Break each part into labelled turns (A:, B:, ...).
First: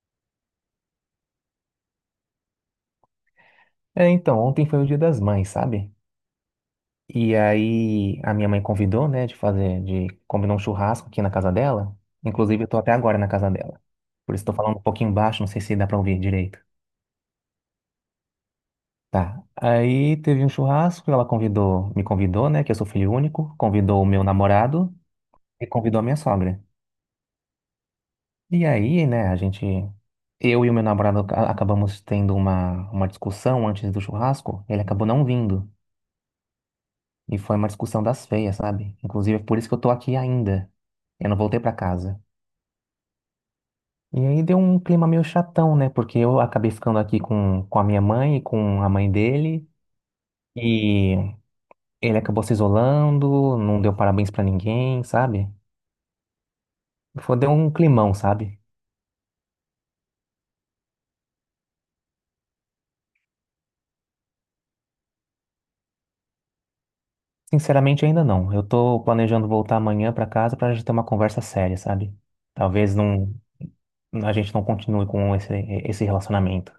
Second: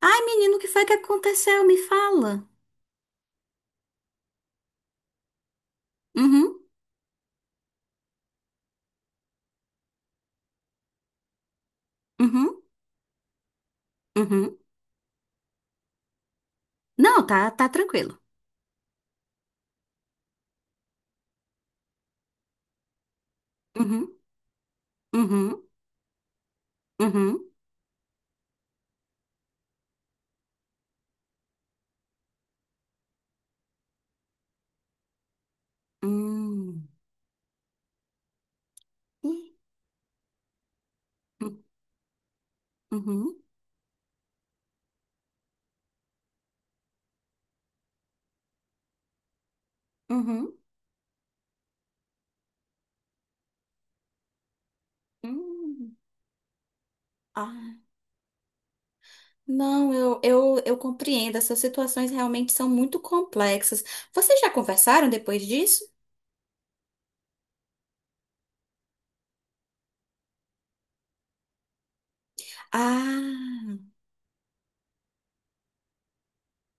A: Ai, menino, o que foi que aconteceu? Me fala.
B: É, então, ontem foi o Dia das Mães, sabe?
A: Uhum,
B: E aí a minha mãe convidou, né, de fazer, de combinar um churrasco aqui na casa dela.
A: uhum,
B: Inclusive, eu tô até agora na casa dela. Por isso tô
A: uhum.
B: falando um pouquinho baixo, não sei se dá pra ouvir direito.
A: Não, tá, tá tranquilo.
B: Tá. Aí teve um churrasco, ela convidou, me convidou, né, que eu sou filho único, convidou o
A: Uhum,
B: meu namorado e
A: uhum,
B: convidou a minha sogra.
A: uhum.
B: E aí, né, a gente, eu e o meu namorado acabamos tendo uma discussão antes do churrasco, ele acabou não vindo.
A: Hum.
B: E foi uma discussão das feias, sabe? Inclusive,
A: Ih,
B: é por isso que eu tô aqui ainda. Eu não voltei
A: hum,
B: pra casa.
A: Uhum,
B: E aí deu um clima meio chatão, né? Porque eu acabei ficando aqui com a minha mãe e com a mãe dele.
A: uhum,
B: E ele acabou se isolando, não deu parabéns pra ninguém, sabe?
A: hum.
B: Foi, deu um
A: Ah,
B: climão, sabe?
A: não, eu compreendo. Essas situações realmente são muito complexas. Vocês já conversaram depois disso?
B: Sinceramente, ainda não. Eu tô planejando voltar amanhã pra casa pra gente ter uma conversa séria, sabe? Talvez não,
A: Ah,
B: a gente não continue com esse relacionamento.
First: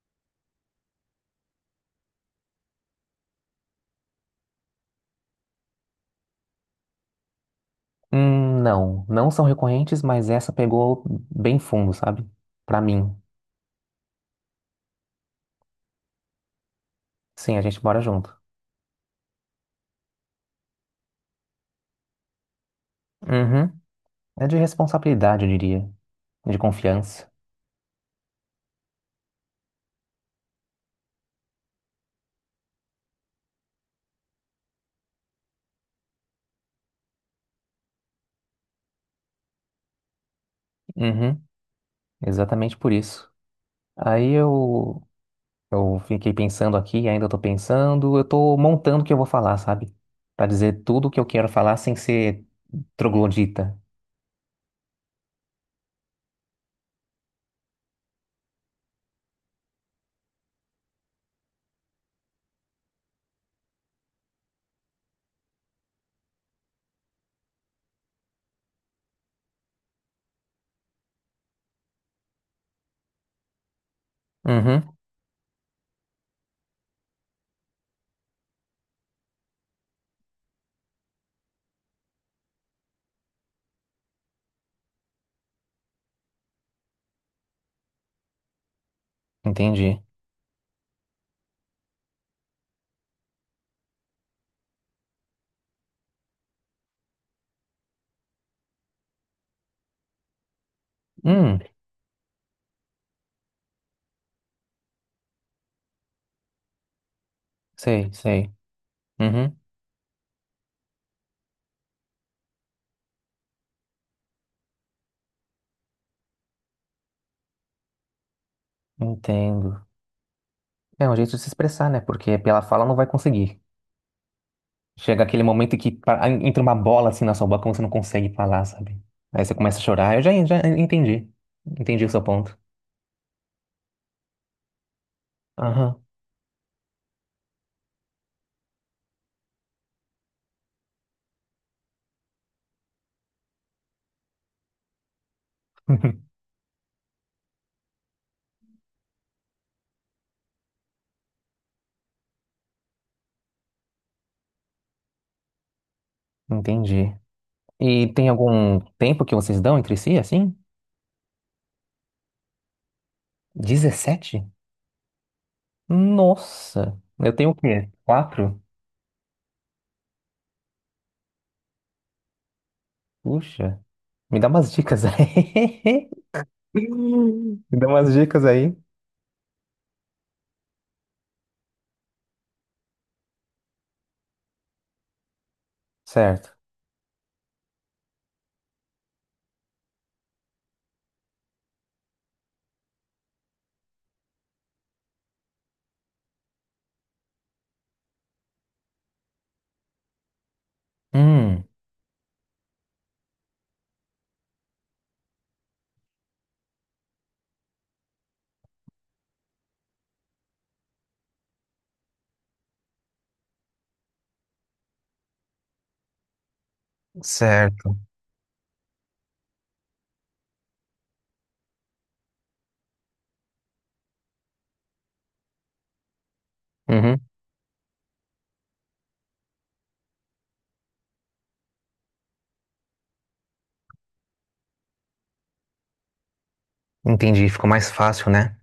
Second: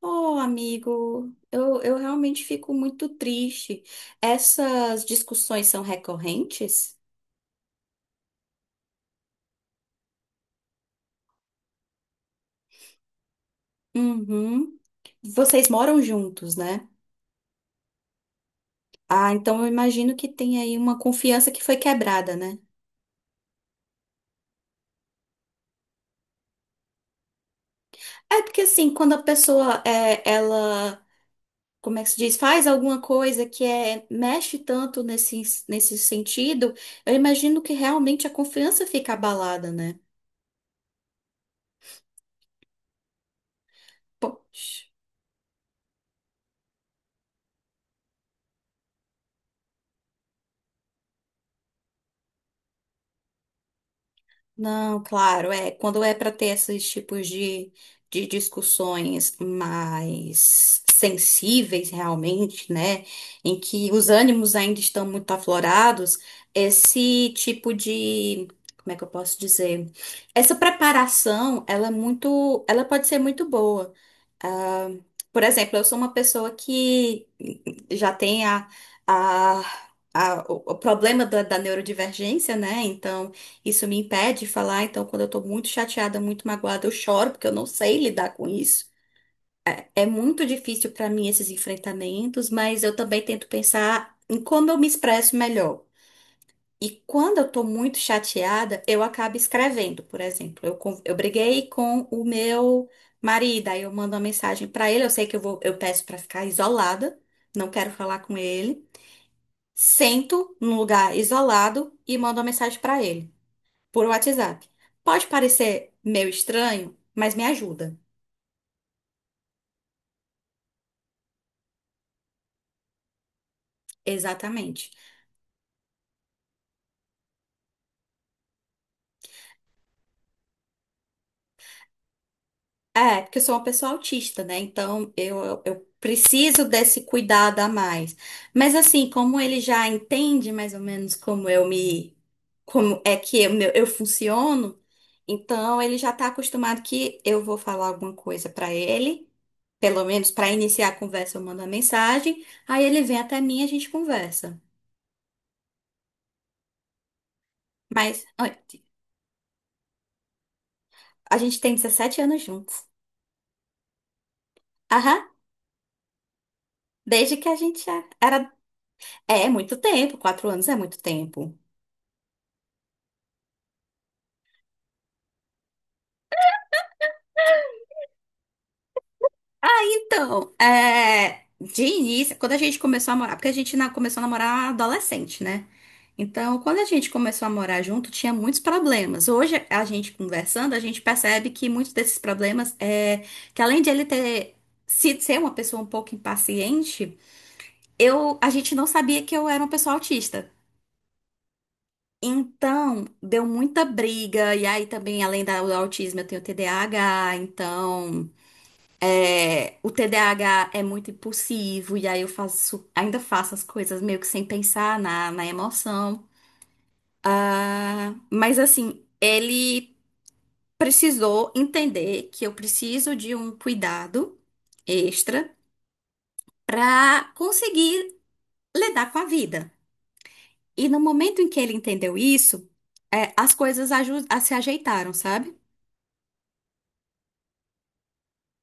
A: oh, amigo, eu realmente fico muito triste. Essas discussões são recorrentes?
B: Não, são recorrentes, mas essa pegou bem fundo, sabe? Pra mim.
A: Uhum. Vocês moram juntos, né?
B: Sim, a gente mora junto.
A: Ah, então eu imagino que tem aí uma confiança que foi quebrada, né?
B: Uhum. É de responsabilidade, eu diria. De confiança.
A: É porque assim, quando a pessoa é, ela, como é que se diz, faz alguma coisa que é, mexe tanto nesse, nesse sentido, eu imagino que realmente a confiança fica abalada, né?
B: Uhum. Exatamente por isso. Aí
A: Poxa.
B: eu, eu fiquei pensando aqui, ainda tô pensando, eu tô montando o que eu vou falar, sabe? Pra dizer tudo o que eu quero falar sem ser troglodita.
A: Não, claro, é. Quando é para ter esses tipos de discussões mais sensíveis, realmente, né? Em que os ânimos ainda estão muito aflorados, esse tipo de. Como é que eu posso dizer? Essa preparação, ela é muito, ela pode ser muito boa.
B: Uhum.
A: Ah, por exemplo, eu sou uma pessoa que já tem a, a- o problema da, da neurodivergência, né? Então, isso me impede de falar. Então, quando eu tô muito chateada, muito magoada, eu choro, porque eu não sei lidar com isso.
B: Entendi.
A: É muito difícil para mim esses enfrentamentos, mas eu também tento pensar em como eu me expresso melhor. E quando eu tô muito chateada, eu acabo escrevendo, por exemplo. Eu, eu
B: Hum,
A: briguei com o meu marido, aí eu mando uma mensagem pra ele. Eu sei que eu vou, eu peço pra ficar isolada, não quero
B: sei,
A: falar com
B: sei.
A: ele.
B: Uhum.
A: Sento num lugar isolado e mando uma mensagem pra ele, por WhatsApp. Pode parecer meio estranho, mas me ajuda.
B: Entendo. É um jeito de se expressar, né? Porque pela fala não vai conseguir.
A: Exatamente.
B: Chega aquele momento que entra uma bola assim na sua boca, você não consegue falar, sabe? Aí você começa a chorar. Já entendi. Entendi o seu ponto.
A: É, porque eu sou uma pessoa autista, né? Então eu, eu
B: Aham.
A: preciso desse cuidado a mais. Mas assim, como ele já entende mais ou menos como eu me, como é que eu, eu funciono, então ele já tá acostumado que eu vou falar alguma coisa pra ele, pelo menos pra iniciar a conversa eu mando a mensagem, aí ele vem até mim e a gente conversa.
B: Entendi. E
A: Mas
B: tem
A: olha,
B: algum tempo que vocês dão entre si, assim?
A: a gente tem 17 anos juntos.
B: 17?
A: Aham,
B: Nossa! Eu
A: desde que
B: tenho o
A: a gente
B: quê?
A: era.
B: Quatro?
A: É, é muito tempo, 4 anos é muito tempo.
B: Puxa. Me dá umas dicas aí. Me dá umas dicas aí.
A: Ah, então, é, de início, quando a gente começou a morar, porque a gente começou a namorar adolescente, né?
B: Certo.
A: Então, quando a gente começou a morar junto, tinha muitos problemas. Hoje, a gente conversando, a gente percebe que muitos desses problemas é que além de ele ter sido ser uma pessoa um pouco impaciente, eu, a gente não sabia que eu era uma pessoa autista.
B: Hum,
A: Então, deu muita briga, e aí também, além do autismo, eu tenho TDAH, então. É, o TDAH é muito impulsivo, e aí eu faço, ainda faço as coisas meio que sem pensar na, na emoção.
B: certo.
A: Ah, mas assim, ele precisou entender que eu preciso de um cuidado extra
B: Uhum.
A: para conseguir lidar com a vida. E no momento em que ele entendeu isso, é, as coisas se ajeitaram, sabe?
B: Entendi. Ficou mais fácil, né?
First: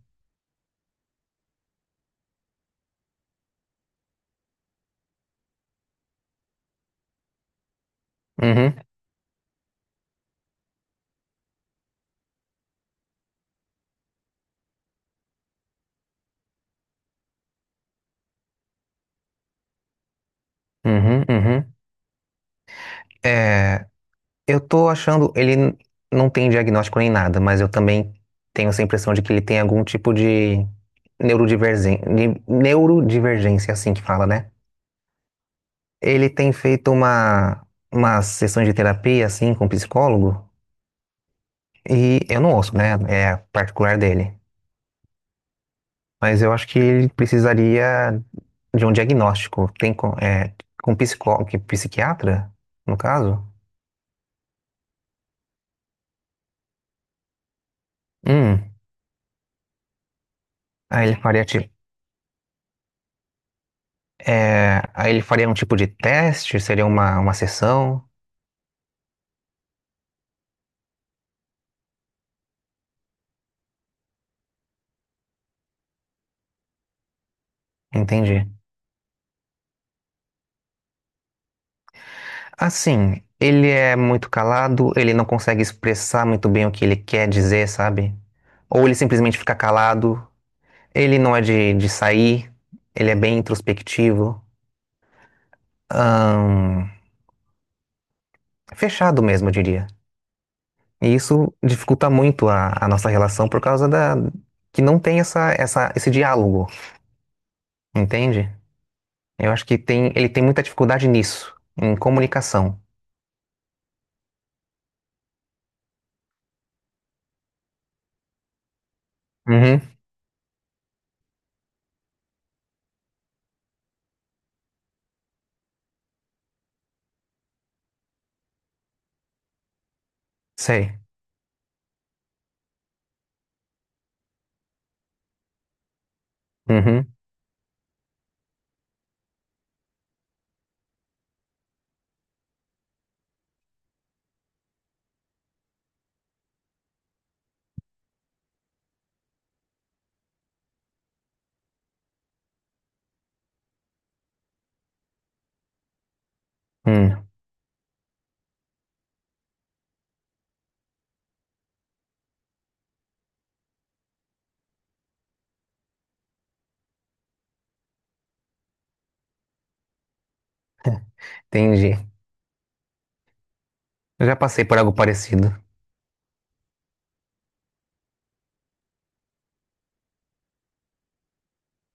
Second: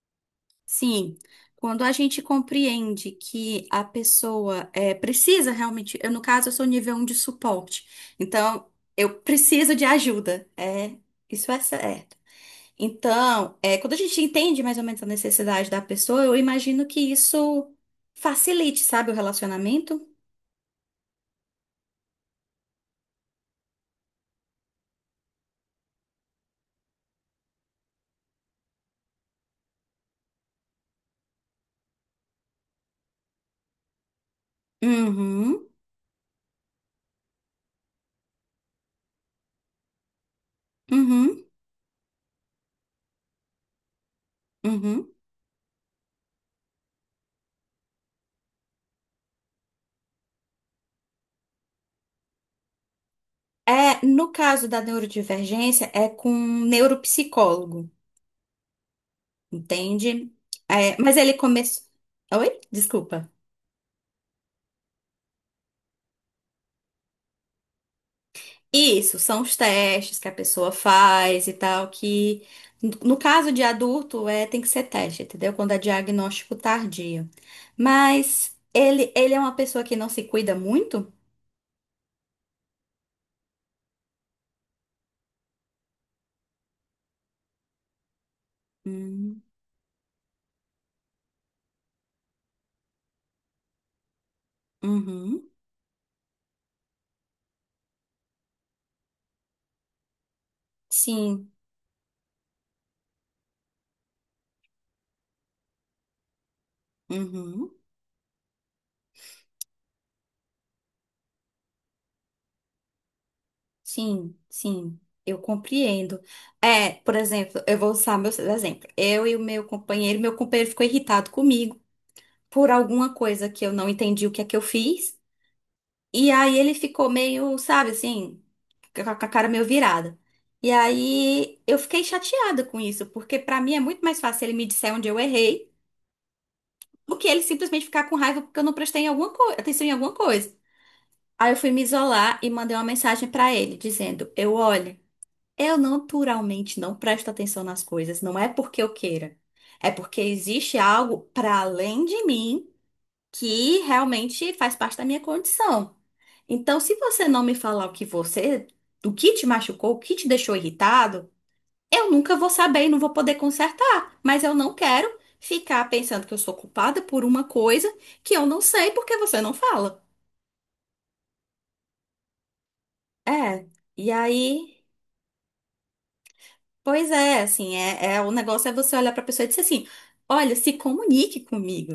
A: Sim, quando a gente compreende que a pessoa é, precisa realmente, eu no caso eu sou nível um de suporte, então
B: Uhum,
A: eu preciso de ajuda, é, isso é certo. Então, é, quando a gente entende mais ou menos a necessidade da pessoa, eu imagino que isso facilite, sabe, o relacionamento.
B: uhum. É. Eu tô achando, não tem diagnóstico nem nada, mas eu também tenho essa impressão de que ele tem algum tipo de neurodivergência, neurodivergência, assim que fala, né?
A: Uhum,
B: Ele tem feito umas sessões de terapia, assim, com psicólogo,
A: uhum,
B: e eu não ouço, né? É particular dele.
A: uhum.
B: Mas eu acho que ele precisaria de um diagnóstico. Tem com, é, com psicólogo, psiquiatra, no caso?
A: É, no caso da neurodivergência, é com um neuropsicólogo,
B: Hum,
A: entende? É,
B: aí ele
A: mas ele
B: faria.
A: começou. Oi? Desculpa.
B: É, aí ele faria um tipo de teste, seria uma sessão,
A: Isso, são os testes que a pessoa faz e tal, que no caso de adulto é, tem que ser teste, entendeu? Quando é diagnóstico tardio.
B: entendi.
A: Mas ele é uma pessoa que não se cuida muito?
B: Assim, ele é muito calado, ele não consegue expressar muito bem o que ele quer dizer, sabe? Ou ele simplesmente
A: Hum,
B: fica calado, ele não é de sair, ele é bem introspectivo,
A: uhum,
B: ahn, fechado mesmo, eu diria. E
A: sim,
B: isso dificulta muito a nossa relação por causa que não tem esse diálogo,
A: uhum,
B: entende? Eu acho que tem, ele tem muita dificuldade nisso, em comunicação.
A: sim, sim, eu compreendo. É, por exemplo, eu vou usar meu exemplo. Eu e o
B: Uhum.
A: meu companheiro ficou irritado comigo por alguma coisa que eu não entendi o que é que eu fiz. E aí ele ficou meio, sabe, assim, com a cara meio virada. E
B: Sei.
A: aí eu fiquei chateada com isso, porque pra mim é muito mais fácil ele me disser onde eu errei
B: Uhum,
A: do que ele simplesmente ficar com raiva porque eu não prestei em alguma atenção em alguma coisa. Aí eu fui me isolar e mandei uma mensagem pra ele dizendo: "Eu olha, eu naturalmente não presto atenção nas coisas, não é porque eu queira. É porque existe algo pra além de mim que realmente faz parte da minha condição. Então, se
B: hum,
A: você não me falar o que você, do que te machucou, o que te deixou irritado, eu nunca vou saber e não vou poder consertar. Mas eu não quero ficar pensando que eu sou culpada por uma coisa que eu não sei porque você não fala.
B: entendi.
A: É. E
B: Eu já passei
A: aí.
B: por algo parecido.
A: Pois é, assim, é, o negócio é você olhar para a pessoa e dizer assim: olha, se comunique comigo.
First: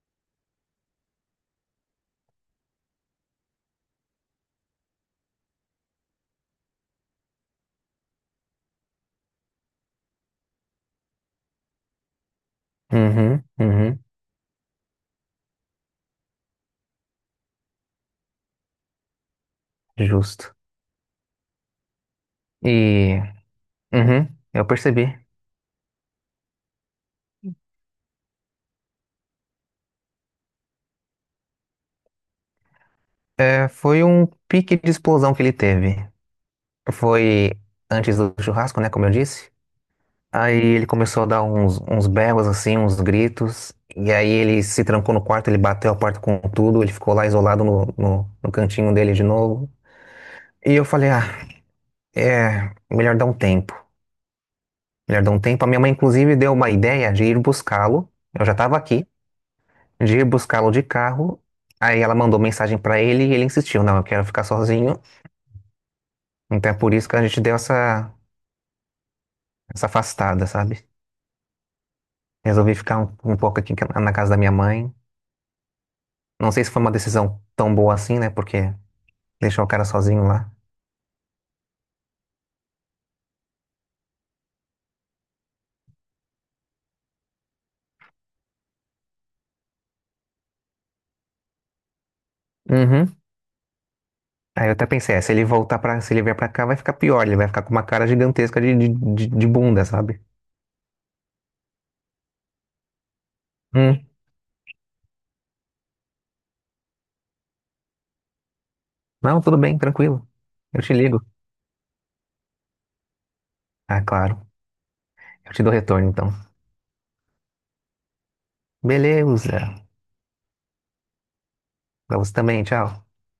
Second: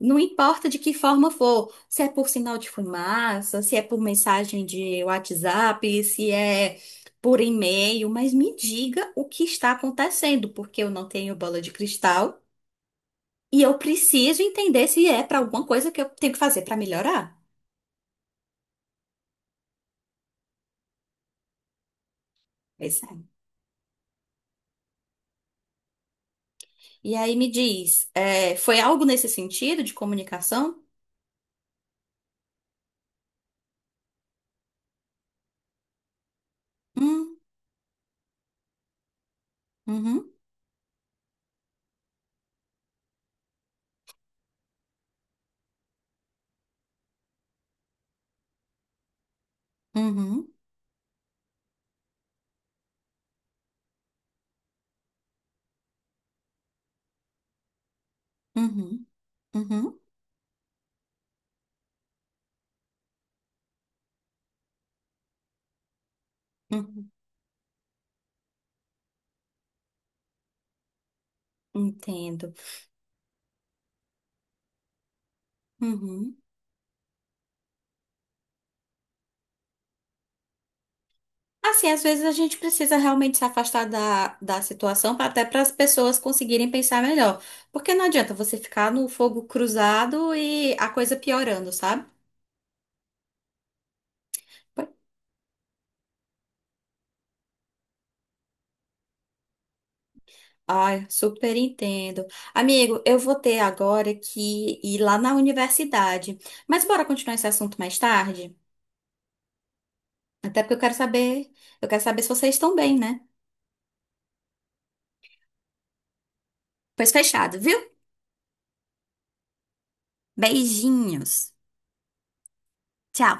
A: Não importa de que forma for, se é por sinal de fumaça, se é por mensagem de WhatsApp, se é por e-mail, mas me diga o que está acontecendo, porque eu não tenho bola de cristal
B: Uhum,
A: e eu
B: uhum,
A: preciso entender se é para alguma coisa que eu tenho que fazer para melhorar.
B: justo.
A: Pois
B: E,
A: é.
B: uhum, eu percebi.
A: E aí me diz, é, foi algo nesse sentido de comunicação?
B: É, foi um pique de explosão que ele teve.
A: Hum,
B: Foi antes do churrasco, né, como eu disse.
A: uhum,
B: Aí ele começou a dar uns berros, assim, uns gritos. E aí ele se trancou no quarto, ele bateu a porta com tudo. Ele ficou lá isolado no cantinho dele de novo.
A: uhum,
B: E eu falei, ah, é melhor dar um tempo. Já deu um tempo. A minha mãe, inclusive, deu uma ideia de ir buscá-lo. Eu já estava
A: uhum.
B: aqui,
A: Uhum,
B: de ir buscá-lo de carro. Aí ela mandou mensagem para ele e ele insistiu: Não, eu quero ficar sozinho. Então é por isso
A: uhum,
B: que a gente deu essa, essa afastada, sabe?
A: entendo.
B: Resolvi ficar um pouco aqui na casa da minha mãe.
A: Uhum.
B: Não sei se foi uma decisão tão boa assim, né? Porque deixou o cara sozinho lá.
A: Assim, às vezes a gente precisa realmente se afastar da, da situação até para as pessoas conseguirem pensar melhor. Porque não adianta você ficar no fogo cruzado e a coisa piorando, sabe?
B: Uhum. Aí eu até pensei: é, se ele voltar para, se ele vier pra cá, vai ficar pior. Ele vai ficar com uma cara gigantesca de bunda, sabe?
A: Ai, super entendo. Amigo, eu vou ter
B: Hum.
A: agora que ir lá na universidade. Mas bora continuar esse assunto mais tarde?
B: Não, tudo bem, tranquilo.
A: Até porque
B: Eu te ligo.
A: eu quero saber se vocês estão bem, né?
B: Ah, claro. Eu te dou retorno, então.
A: Pois fechado, viu?
B: Beleza.
A: Beijinhos.
B: Pra você também, tchau.
A: Tchau.